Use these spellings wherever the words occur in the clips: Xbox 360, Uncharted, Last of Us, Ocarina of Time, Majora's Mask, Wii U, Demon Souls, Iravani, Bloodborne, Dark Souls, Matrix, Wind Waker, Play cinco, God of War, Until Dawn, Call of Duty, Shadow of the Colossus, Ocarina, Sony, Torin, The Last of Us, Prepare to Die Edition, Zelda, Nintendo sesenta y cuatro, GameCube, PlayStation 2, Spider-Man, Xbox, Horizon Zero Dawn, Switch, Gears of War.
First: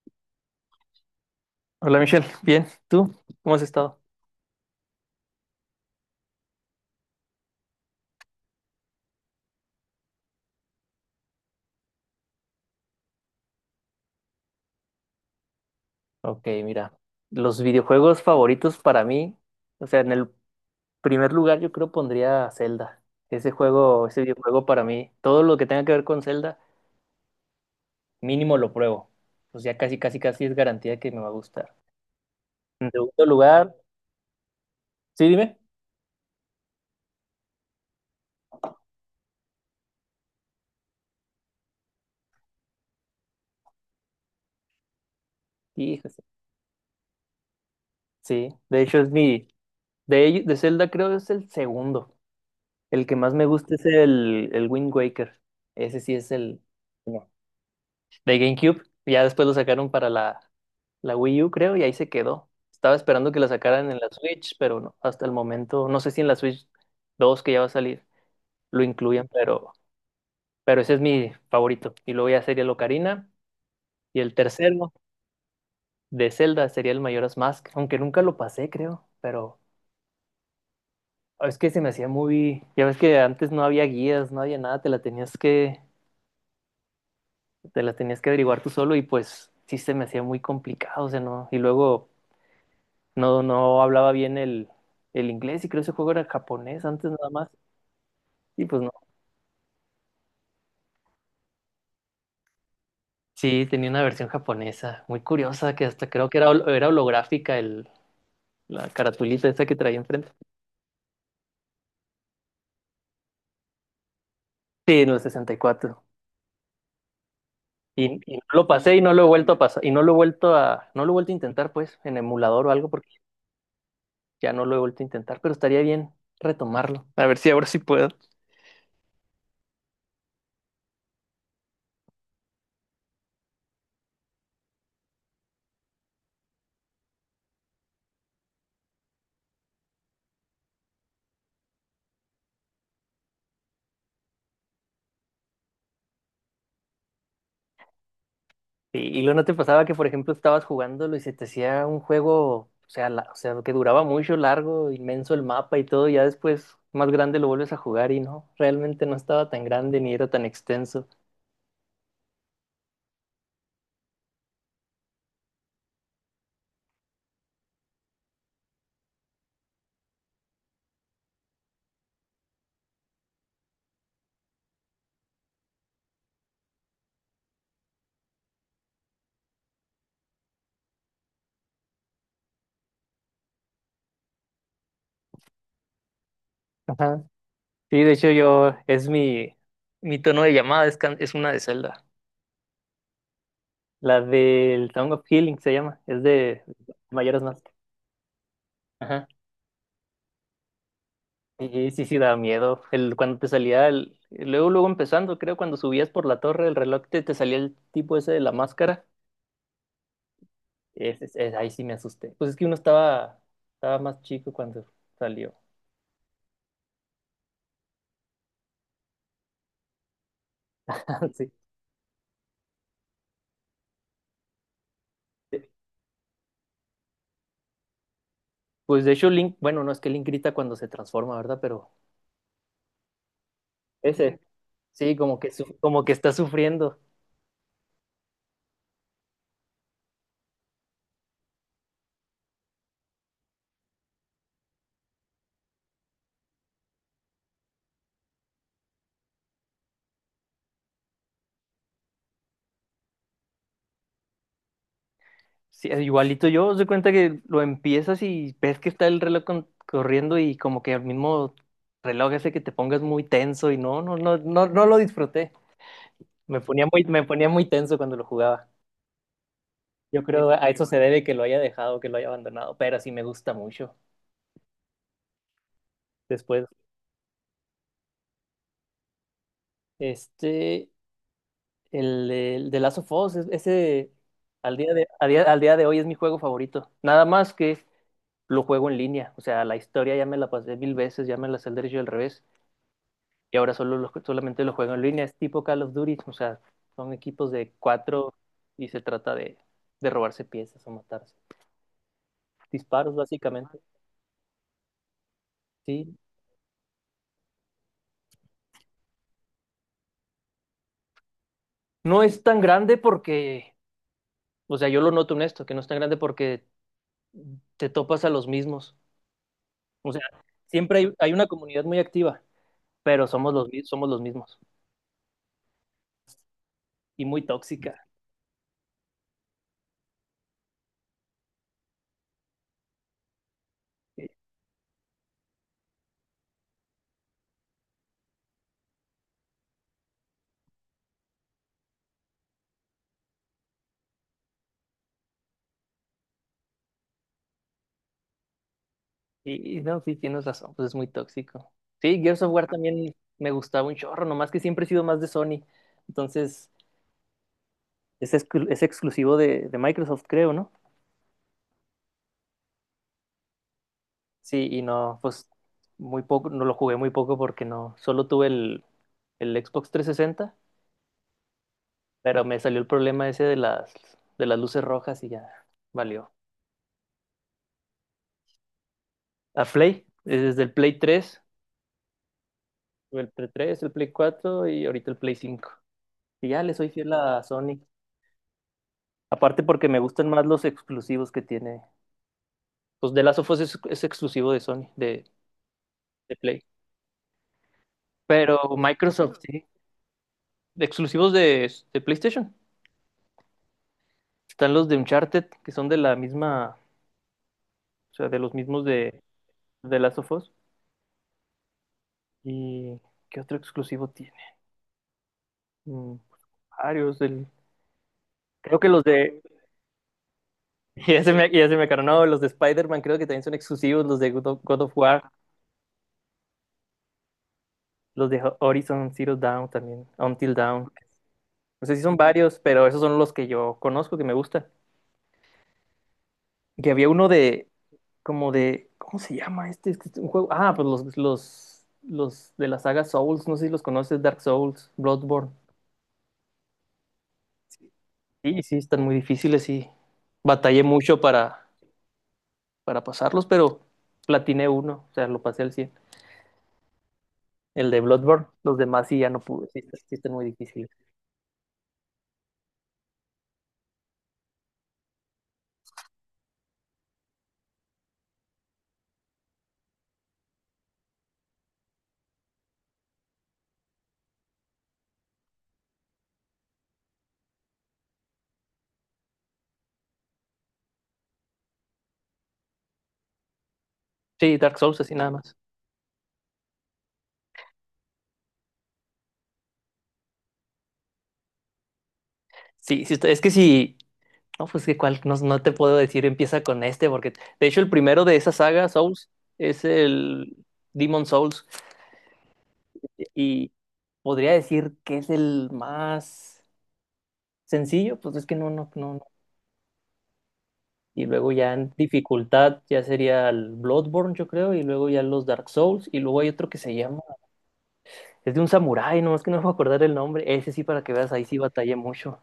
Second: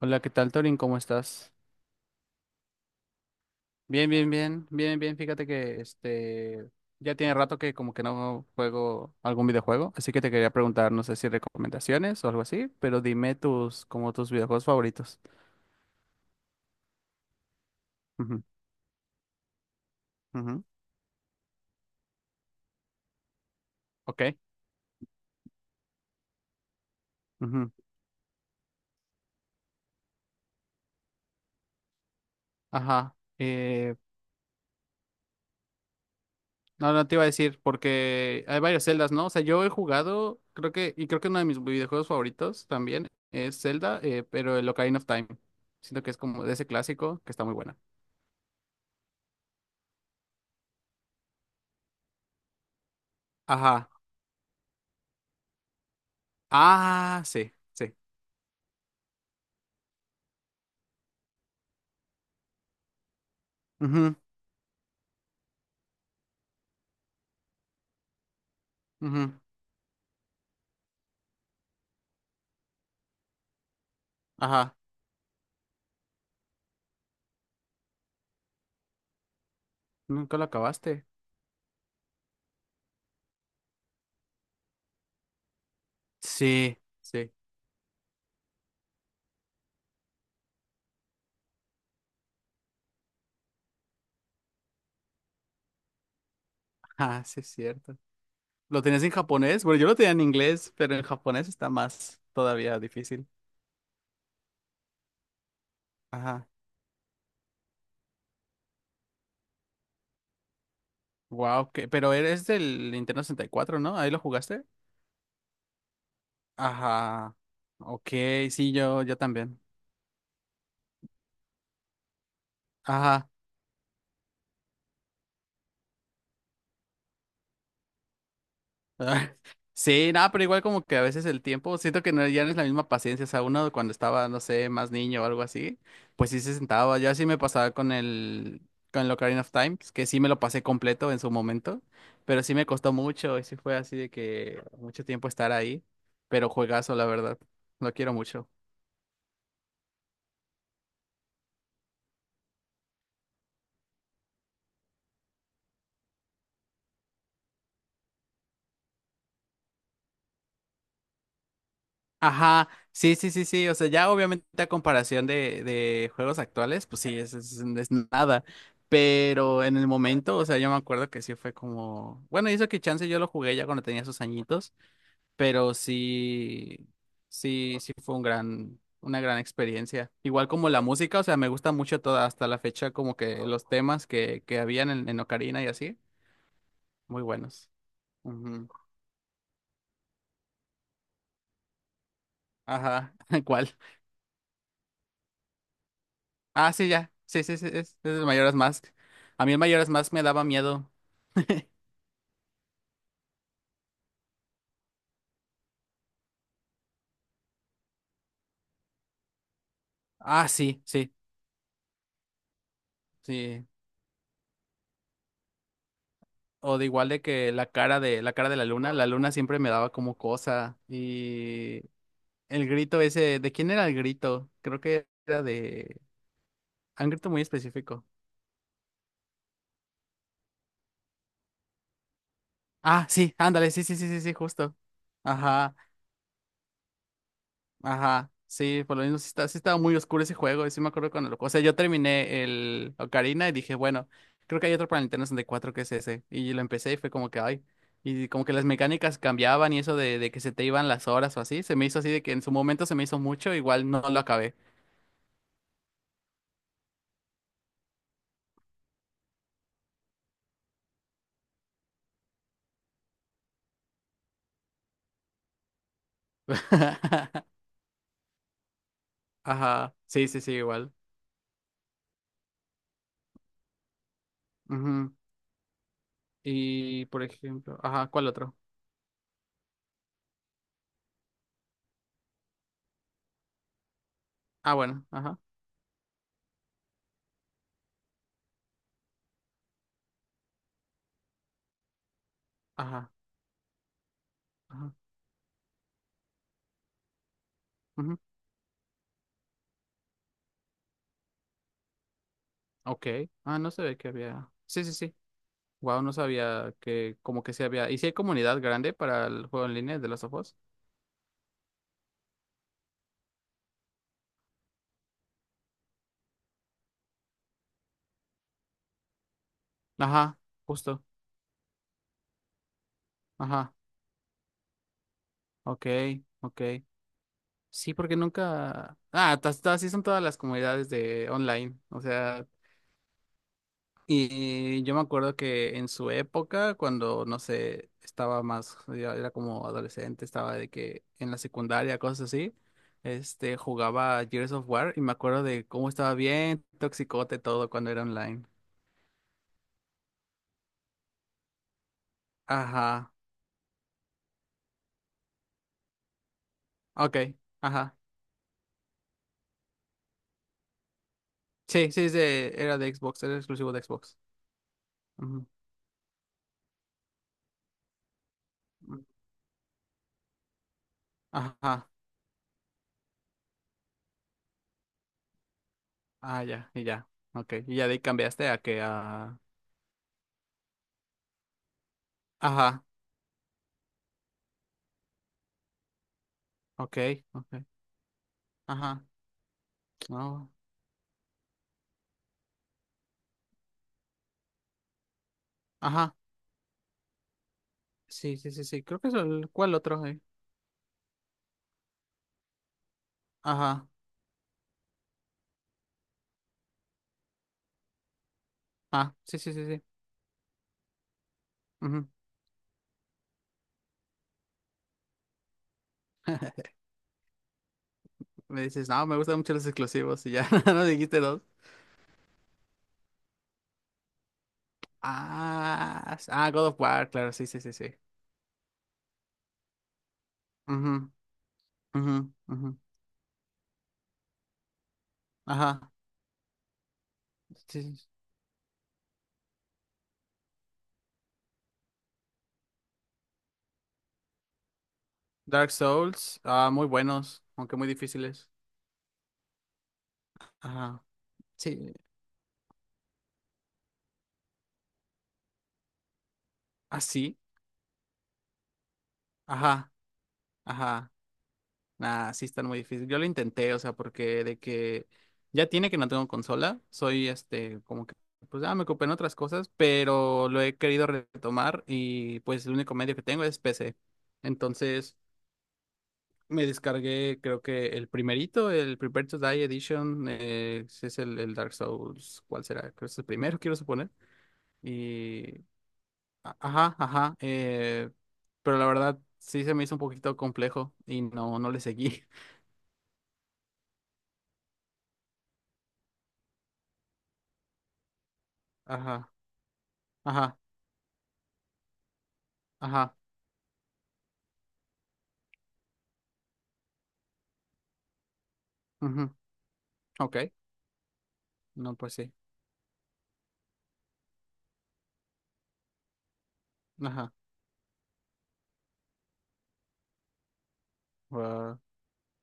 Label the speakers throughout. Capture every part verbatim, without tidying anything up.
Speaker 1: Hola, ¿qué tal, Torin? ¿Cómo estás?
Speaker 2: Hola Michelle, bien, ¿tú cómo has estado?
Speaker 1: Bien, bien, bien, bien, bien. Fíjate que este ya tiene rato que como que no juego algún videojuego, así que te quería preguntar, no sé si recomendaciones o algo así, pero dime tus como tus videojuegos favoritos.
Speaker 2: Ok, mira, los videojuegos
Speaker 1: Ujú,
Speaker 2: favoritos para mí, o sea, en el
Speaker 1: ujú,
Speaker 2: primer lugar yo creo pondría Zelda. Ese juego, ese
Speaker 1: ok,
Speaker 2: videojuego para mí, todo lo que tenga que ver con Zelda,
Speaker 1: ujú.
Speaker 2: mínimo lo pruebo. O sea, casi, casi, casi es garantía de que me va a gustar. En
Speaker 1: Ajá.
Speaker 2: segundo lugar,
Speaker 1: Eh,
Speaker 2: sí, dime.
Speaker 1: no, no te iba a decir porque hay varias celdas, ¿no? O sea, yo he jugado, creo que y creo que uno de mis videojuegos favoritos también es Zelda, eh, pero el Ocarina of Time. Siento que es
Speaker 2: Híjole,
Speaker 1: como de ese clásico que está muy buena.
Speaker 2: sí, de hecho es mi, de, ello- de Zelda creo es el segundo. El que más me gusta es
Speaker 1: Ajá.
Speaker 2: el, el Wind Waker. Ese sí es el...
Speaker 1: Ah,
Speaker 2: no,
Speaker 1: sí, sí.
Speaker 2: de GameCube. Ya después lo sacaron para la, la Wii U, creo, y ahí se quedó. Estaba esperando que la sacaran en la
Speaker 1: Ujú,
Speaker 2: Switch, pero no, hasta el momento, no sé si en la Switch dos que ya va a salir lo incluyan,
Speaker 1: ujú.
Speaker 2: pero, pero ese es mi favorito. Y luego ya sería el Ocarina, y el
Speaker 1: Ajá.
Speaker 2: tercero de Zelda sería el Majora's Mask, aunque nunca lo pasé, creo, pero
Speaker 1: ¿Nunca lo acabaste?
Speaker 2: es que se me hacía muy, ya ves que antes no había guías, no había nada, te la tenías que,
Speaker 1: Sí, sí.
Speaker 2: te la tenías que averiguar tú solo y pues sí se me hacía muy complicado, o sea, no, y luego no, no hablaba bien el, el inglés, y creo que ese juego era japonés antes
Speaker 1: Ah,
Speaker 2: nada
Speaker 1: sí,
Speaker 2: más.
Speaker 1: es cierto.
Speaker 2: Y
Speaker 1: ¿Lo
Speaker 2: pues no.
Speaker 1: tenías en japonés? Bueno, yo lo tenía en inglés, pero en japonés está más todavía difícil.
Speaker 2: Sí, tenía una versión japonesa, muy curiosa, que hasta creo que
Speaker 1: Ajá.
Speaker 2: era, hol- era holográfica el, la caratulita esa que traía enfrente.
Speaker 1: Wow, que... pero eres del Nintendo sesenta y cuatro, ¿no? ¿Ahí lo jugaste?
Speaker 2: Sí, en el sesenta y cuatro.
Speaker 1: Ajá.
Speaker 2: Y,
Speaker 1: Ok,
Speaker 2: cuatro, y y no lo
Speaker 1: sí,
Speaker 2: pasé, y
Speaker 1: yo,
Speaker 2: no
Speaker 1: yo
Speaker 2: lo he vuelto a
Speaker 1: también.
Speaker 2: pasar, y no lo he vuelto a, no lo he vuelto a intentar pues, en emulador o algo, porque
Speaker 1: Ajá.
Speaker 2: ya no lo he vuelto a intentar, pero estaría bien retomarlo. A ver si ahora sí puedo.
Speaker 1: Ah, sí, nada, pero igual como que a veces el tiempo, siento que no, ya no es la misma paciencia, o sea, uno cuando estaba, no sé, más niño o algo así, pues sí se sentaba, yo así me pasaba con el, con el Ocarina of Time, que sí me lo pasé completo en su momento, pero sí me costó mucho y sí fue así de que mucho tiempo estar ahí, pero juegazo, la verdad, lo quiero mucho.
Speaker 2: Sí, y luego no te pasaba que, por ejemplo, estabas jugándolo y se te hacía un juego, o sea, la- o sea, que duraba mucho, largo, inmenso el mapa y todo, y ya después más grande lo vuelves a jugar y no, realmente no estaba tan grande ni era tan extenso.
Speaker 1: Ajá, sí, sí, sí, sí, o sea, ya obviamente a comparación de, de juegos actuales, pues sí, es, es- es nada, pero en el momento, o sea, yo me acuerdo que sí fue como, bueno, y eso que chance yo lo jugué ya cuando tenía sus añitos, pero sí, sí, sí fue un gran, una gran experiencia. Igual como la música, o sea, me gusta mucho toda, hasta la fecha, como que los temas que, que habían en, en Ocarina y así,
Speaker 2: Ajá.
Speaker 1: muy buenos.
Speaker 2: Sí, de hecho
Speaker 1: Ujú.
Speaker 2: yo, es mi, mi tono de llamada, es, can- es una de Zelda.
Speaker 1: Ajá, ¿cuál?
Speaker 2: La del Song of Healing se llama, es de
Speaker 1: Ah, sí, ya.
Speaker 2: Mayoras
Speaker 1: Sí, sí, sí,
Speaker 2: Mask.
Speaker 1: es, es el Majora's Mask.
Speaker 2: Ajá.
Speaker 1: A mí el Majora's Mask me daba miedo.
Speaker 2: Y sí, sí, daba miedo. El, cuando te salía, el, luego, luego empezando, creo, cuando subías por la torre, el reloj te, te salía el tipo ese de la máscara.
Speaker 1: Ah, sí, sí,
Speaker 2: Es, es- es- ahí sí me asusté. Pues es que uno estaba,
Speaker 1: sí.
Speaker 2: estaba más chico cuando salió.
Speaker 1: O de igual de que la cara de la cara de la luna, la luna siempre me daba como cosa.
Speaker 2: Sí.
Speaker 1: Y el grito ese, ¿de quién era el grito? Creo que era de un grito muy específico.
Speaker 2: Pues de hecho Link, bueno, no es que Link grita cuando se transforma, ¿verdad? Pero
Speaker 1: Ah, sí, ándale, sí, sí, sí, sí, sí,
Speaker 2: ese,
Speaker 1: justo.
Speaker 2: sí, como que,
Speaker 1: Ajá.
Speaker 2: su- como que está sufriendo.
Speaker 1: Ajá, sí, por lo mismo sí, está, sí estaba muy oscuro ese juego, y sí me acuerdo cuando lo... O sea, yo terminé el Ocarina y dije, bueno, creo que hay otro para Nintendo sesenta y cuatro que es ese. Y lo empecé y fue como que, ay, y como que las mecánicas cambiaban y eso de, de que se te iban las horas o así, se me hizo así de que en su momento se me hizo mucho, igual no lo acabé.
Speaker 2: Sí, igualito yo, se cuenta que lo empiezas y ves que está el reloj con- corriendo, y como que el mismo reloj hace que te pongas muy tenso y no, no, no, no, no lo disfruté. Me ponía muy, me ponía muy tenso cuando lo jugaba.
Speaker 1: Ajá,
Speaker 2: Yo
Speaker 1: sí, sí,
Speaker 2: creo
Speaker 1: sí,
Speaker 2: a eso
Speaker 1: igual.
Speaker 2: se debe que lo haya dejado, que lo haya abandonado, pero sí me gusta mucho.
Speaker 1: Ujú.
Speaker 2: Después
Speaker 1: Y, por ejemplo, ajá, ¿cuál otro?
Speaker 2: este, el, de el de Last of Us, es- ese
Speaker 1: Ah,
Speaker 2: al día
Speaker 1: bueno,
Speaker 2: de, a
Speaker 1: ajá,
Speaker 2: día- al día de hoy es mi juego favorito. Nada más que lo juego en línea. O sea, la historia ya me la pasé mil veces, ya me la sé al derecho y al revés.
Speaker 1: ajá,
Speaker 2: Y ahora solo lo- solamente lo
Speaker 1: ajá,
Speaker 2: juego en línea. Es tipo Call of Duty. O sea, son equipos de
Speaker 1: ujú.
Speaker 2: cuatro y se trata de, de robarse piezas o matarse.
Speaker 1: Ok,
Speaker 2: Disparos,
Speaker 1: ah, no
Speaker 2: básicamente.
Speaker 1: se ve que había... Sí, sí, sí. Wow, no
Speaker 2: Sí.
Speaker 1: sabía que como que se había. ¿Y si hay comunidad grande para el juego en línea de los of Us?
Speaker 2: No es tan grande porque, o sea, yo lo noto en esto, que no es tan grande porque te topas a los mismos. O sea,
Speaker 1: Ajá,
Speaker 2: siempre
Speaker 1: justo.
Speaker 2: hay, hay una comunidad muy activa. Pero somos los,
Speaker 1: Ajá.
Speaker 2: mi- somos los mismos,
Speaker 1: Ok, ok.
Speaker 2: y muy
Speaker 1: Sí,
Speaker 2: tóxica.
Speaker 1: porque nunca. Ah, tas- tas- así son todas las comunidades de online. O sea,
Speaker 2: Y,
Speaker 1: y yo me acuerdo que en su época, cuando no sé, estaba más, ya era como adolescente, estaba de que en la secundaria, cosas así. Este, jugaba Gears of War y me acuerdo de cómo estaba bien toxicote todo cuando era online.
Speaker 2: y- y no, sí, tienes razón, pues es muy tóxico. Sí, Gears of War
Speaker 1: Ajá.
Speaker 2: también me gustaba un chorro, nomás que siempre he sido más de Sony. Entonces,
Speaker 1: Ok. Ajá.
Speaker 2: es, exclu- es exclusivo de, de Microsoft, creo, ¿no?
Speaker 1: Sí, sí, es de- era de Xbox, era exclusivo de Xbox.
Speaker 2: Sí, y no,
Speaker 1: Ujú,
Speaker 2: pues muy poco, no lo jugué muy poco porque no, solo tuve el,
Speaker 1: ujú.
Speaker 2: el Xbox trescientos sesenta,
Speaker 1: Ajá,
Speaker 2: pero me salió el problema ese de las, de las luces rojas y ya valió.
Speaker 1: ah, ya, y ya, ok, y ya de ahí cambiaste a que a...
Speaker 2: A Play, desde el Play tres,
Speaker 1: Ajá,
Speaker 2: tuve el Play tres, el Play cuatro y ahorita el Play cinco. Y ya le soy
Speaker 1: ok,
Speaker 2: fiel a
Speaker 1: ok,
Speaker 2: Sony.
Speaker 1: ajá,
Speaker 2: Aparte porque me gustan más
Speaker 1: no,
Speaker 2: los exclusivos que tiene. Pues The Last of Us es, es exclusivo de Sony, de,
Speaker 1: ajá,
Speaker 2: de Play.
Speaker 1: sí, sí,
Speaker 2: Pero
Speaker 1: sí, sí, creo que es
Speaker 2: Microsoft,
Speaker 1: el...
Speaker 2: sí.
Speaker 1: ¿Cuál otro? ¿Eh?
Speaker 2: De exclusivos de, de PlayStation.
Speaker 1: Ajá,
Speaker 2: Están los de Uncharted, que son de la misma, o sea, de los mismos
Speaker 1: ah,
Speaker 2: de
Speaker 1: sí, sí, sí, sí,
Speaker 2: de Last of Us.
Speaker 1: ujú.
Speaker 2: ¿Y qué otro exclusivo tiene? Mm, varios. del-
Speaker 1: Me
Speaker 2: Creo que
Speaker 1: dices,
Speaker 2: los
Speaker 1: no, me gustan
Speaker 2: de...
Speaker 1: mucho los exclusivos y ya, no dijiste
Speaker 2: Ya se
Speaker 1: dos.
Speaker 2: me, ya se me acabaron. No, los de Spider-Man creo que también son exclusivos. Los de God of God of War,
Speaker 1: Ah, s- ah, God of War, claro, sí, sí, sí, sí.
Speaker 2: los de Horizon Zero Dawn también. Until Dawn.
Speaker 1: Ujú,
Speaker 2: No sé si
Speaker 1: ujú,
Speaker 2: son varios,
Speaker 1: ujú.
Speaker 2: pero esos son los que yo conozco, que me gustan.
Speaker 1: Ajá,
Speaker 2: Que había uno
Speaker 1: sí,
Speaker 2: de,
Speaker 1: sí, sí.
Speaker 2: como de, ¿cómo se llama este? Es que es un juego. Ah, pues los, los, los de la saga Souls, no sé si los conoces, Dark Souls, Bloodborne.
Speaker 1: Dark Souls, ah, muy buenos, aunque muy difíciles.
Speaker 2: Sí, sí, están muy difíciles, y batallé
Speaker 1: Ajá.
Speaker 2: mucho para,
Speaker 1: Sí.
Speaker 2: para pasarlos, pero platiné uno, o sea, lo pasé al cien.
Speaker 1: Así.
Speaker 2: El de Bloodborne, los demás sí ya no pude, sí,
Speaker 1: Ajá.
Speaker 2: sí están muy difíciles.
Speaker 1: Ajá. Nah, sí están muy difícil. Yo lo intenté, o sea, porque de que ya tiene que no tengo consola. Soy este, como que, pues ya me ocupé en otras cosas, pero lo he querido retomar y pues el único medio que tengo es P C. Entonces me descargué, creo que el primerito, el Prepare to Die Edition, eh, ese es el, el Dark Souls, ¿cuál será? Creo que es el primero, quiero suponer.
Speaker 2: Sí, Dark Souls, así nada más.
Speaker 1: y a- Ajá, ajá. eh, pero la verdad sí se me hizo un poquito complejo y no, no le seguí.
Speaker 2: Sí, sí está- es que sí no, pues que cual, no, no te puedo decir, empieza con este, porque de hecho el primero de esa saga, Souls,
Speaker 1: Ajá,
Speaker 2: es el
Speaker 1: ajá,
Speaker 2: Demon Souls,
Speaker 1: ajá,
Speaker 2: y podría decir que es el más sencillo, pues es que no, no, no, no.
Speaker 1: ujú, ok,
Speaker 2: Y luego ya en
Speaker 1: no, pues sí.
Speaker 2: dificultad ya sería el Bloodborne, yo creo, y luego ya los Dark Souls, y luego hay otro que se llama,
Speaker 1: Ajá,
Speaker 2: es de un samurái, no, es que no me puedo acordar el nombre, ese sí para que veas, ahí sí
Speaker 1: wow,
Speaker 2: batallé mucho,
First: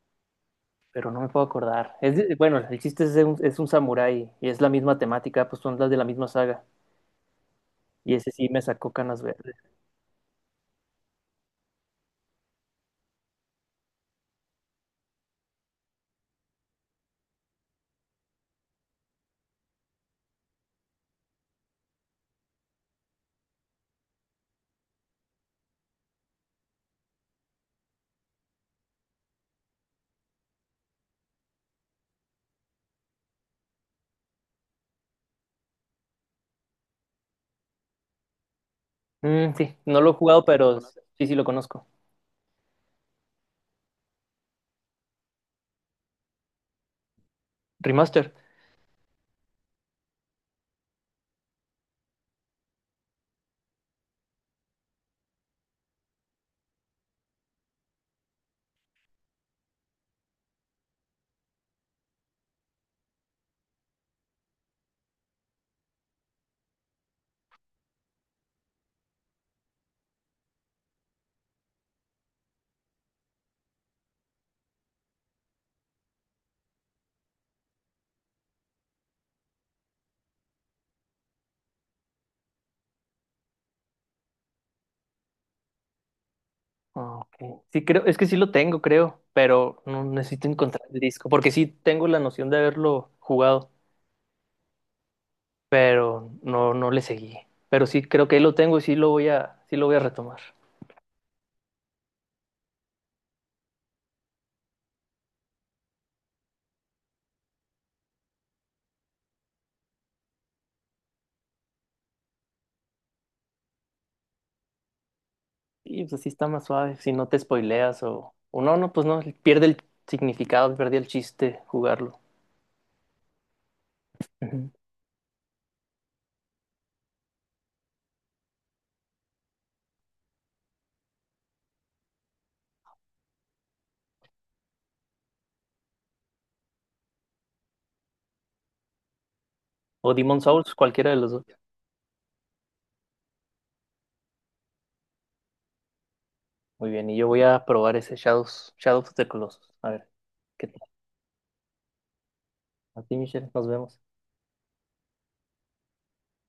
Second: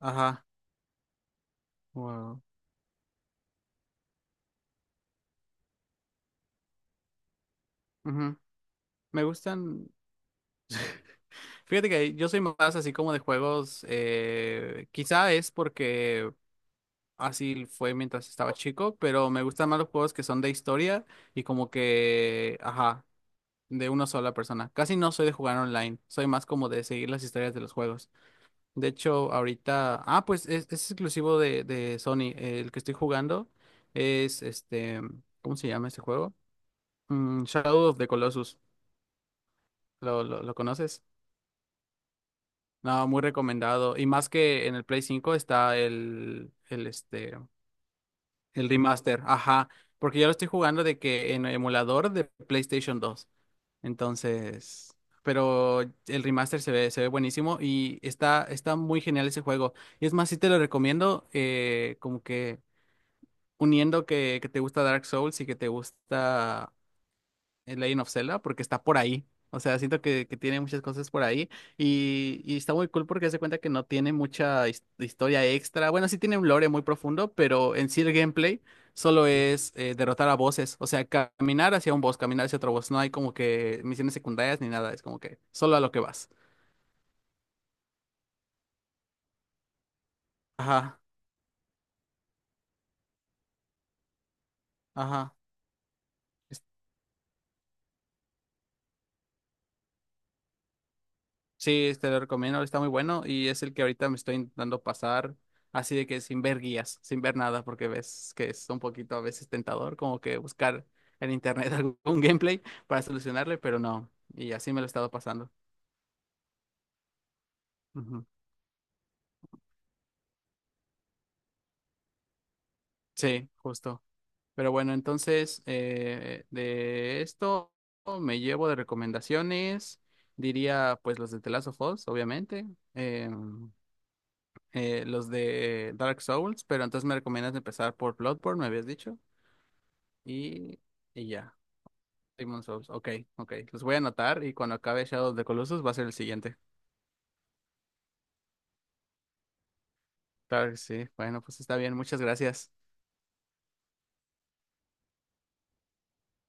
Speaker 1: ajá,
Speaker 2: pero no me puedo acordar. Es de-
Speaker 1: wow,
Speaker 2: bueno, el chiste es de un, es un samurái, y es la misma temática, pues son las de la misma saga. Y ese
Speaker 1: ujú.
Speaker 2: sí me sacó canas
Speaker 1: Me
Speaker 2: verdes.
Speaker 1: gustan. Fíjate que yo soy más así como de juegos. Eh, quizá es porque así fue mientras estaba chico, pero me gustan más los juegos que son de historia y como que, ajá, de una sola persona. Casi no soy de jugar online, soy más como de seguir las historias de los juegos. De hecho, ahorita, ah, pues es, es exclusivo de, de Sony. El que estoy jugando es este, ¿cómo se llama este juego? Mm, Shadow of the Colossus.
Speaker 2: Mm, sí, no lo he
Speaker 1: ¿Lo, lo,
Speaker 2: jugado,
Speaker 1: lo
Speaker 2: pero
Speaker 1: conoces?
Speaker 2: sí, sí lo conozco.
Speaker 1: No, muy recomendado. Y más que en el Play cinco está el, el este,
Speaker 2: Remaster.
Speaker 1: el remaster, ajá. Porque yo lo estoy jugando de que en emulador de PlayStation dos. Entonces, pero el remaster se ve, se ve buenísimo y está, está muy genial ese juego. Y es más, sí te lo recomiendo, eh, como que uniendo que, que te gusta Dark Souls y que te gusta el Legend of Zelda porque está por ahí. O sea, siento que, que tiene muchas cosas por ahí y, y está muy cool porque se cuenta que no tiene mucha his- historia extra. Bueno, sí tiene un lore muy profundo, pero en sí el gameplay solo es eh, derrotar a bosses. O sea, caminar hacia un boss, caminar hacia otro boss. No hay como que misiones secundarias ni nada. Es como que solo a lo que vas.
Speaker 2: Ah, ok. Sí, creo, es que sí lo tengo, creo, pero no necesito encontrar el
Speaker 1: Ajá,
Speaker 2: disco, porque sí tengo la noción de haberlo jugado,
Speaker 1: ajá.
Speaker 2: pero no, no le seguí. Pero sí creo que ahí lo tengo y sí lo voy a, sí lo voy a retomar.
Speaker 1: Sí, te lo recomiendo, está muy bueno y es el que ahorita me estoy intentando pasar así de que sin ver guías, sin ver nada, porque ves que es un poquito a veces tentador como que buscar en internet algún gameplay para solucionarle, pero no, y así me lo he estado pasando.
Speaker 2: Y pues así está más suave, si no te spoileas
Speaker 1: Ujú.
Speaker 2: o, o no, no, pues no, pierde el significado, pierde el chiste jugarlo.
Speaker 1: Sí, justo.
Speaker 2: Ujú.
Speaker 1: Pero bueno, entonces eh, de esto me llevo de recomendaciones, diría pues los de The Last of Us, obviamente, em, eh, los de Dark Souls, pero entonces me recomiendas empezar por Bloodborne, me habías dicho.
Speaker 2: O Demon Souls,
Speaker 1: Y,
Speaker 2: cualquiera de
Speaker 1: y
Speaker 2: los dos.
Speaker 1: ya. Demon Souls. Ok, ok. Los voy a anotar y cuando acabe Shadow of the Colossus va a ser el siguiente.
Speaker 2: Muy bien, y yo voy a probar ese Shadows, Shadows of the Colossus. A ver, ¿qué
Speaker 1: Claro que
Speaker 2: tal?
Speaker 1: sí. Bueno, pues está bien. Muchas gracias.
Speaker 2: A ti, Michelle, nos vemos.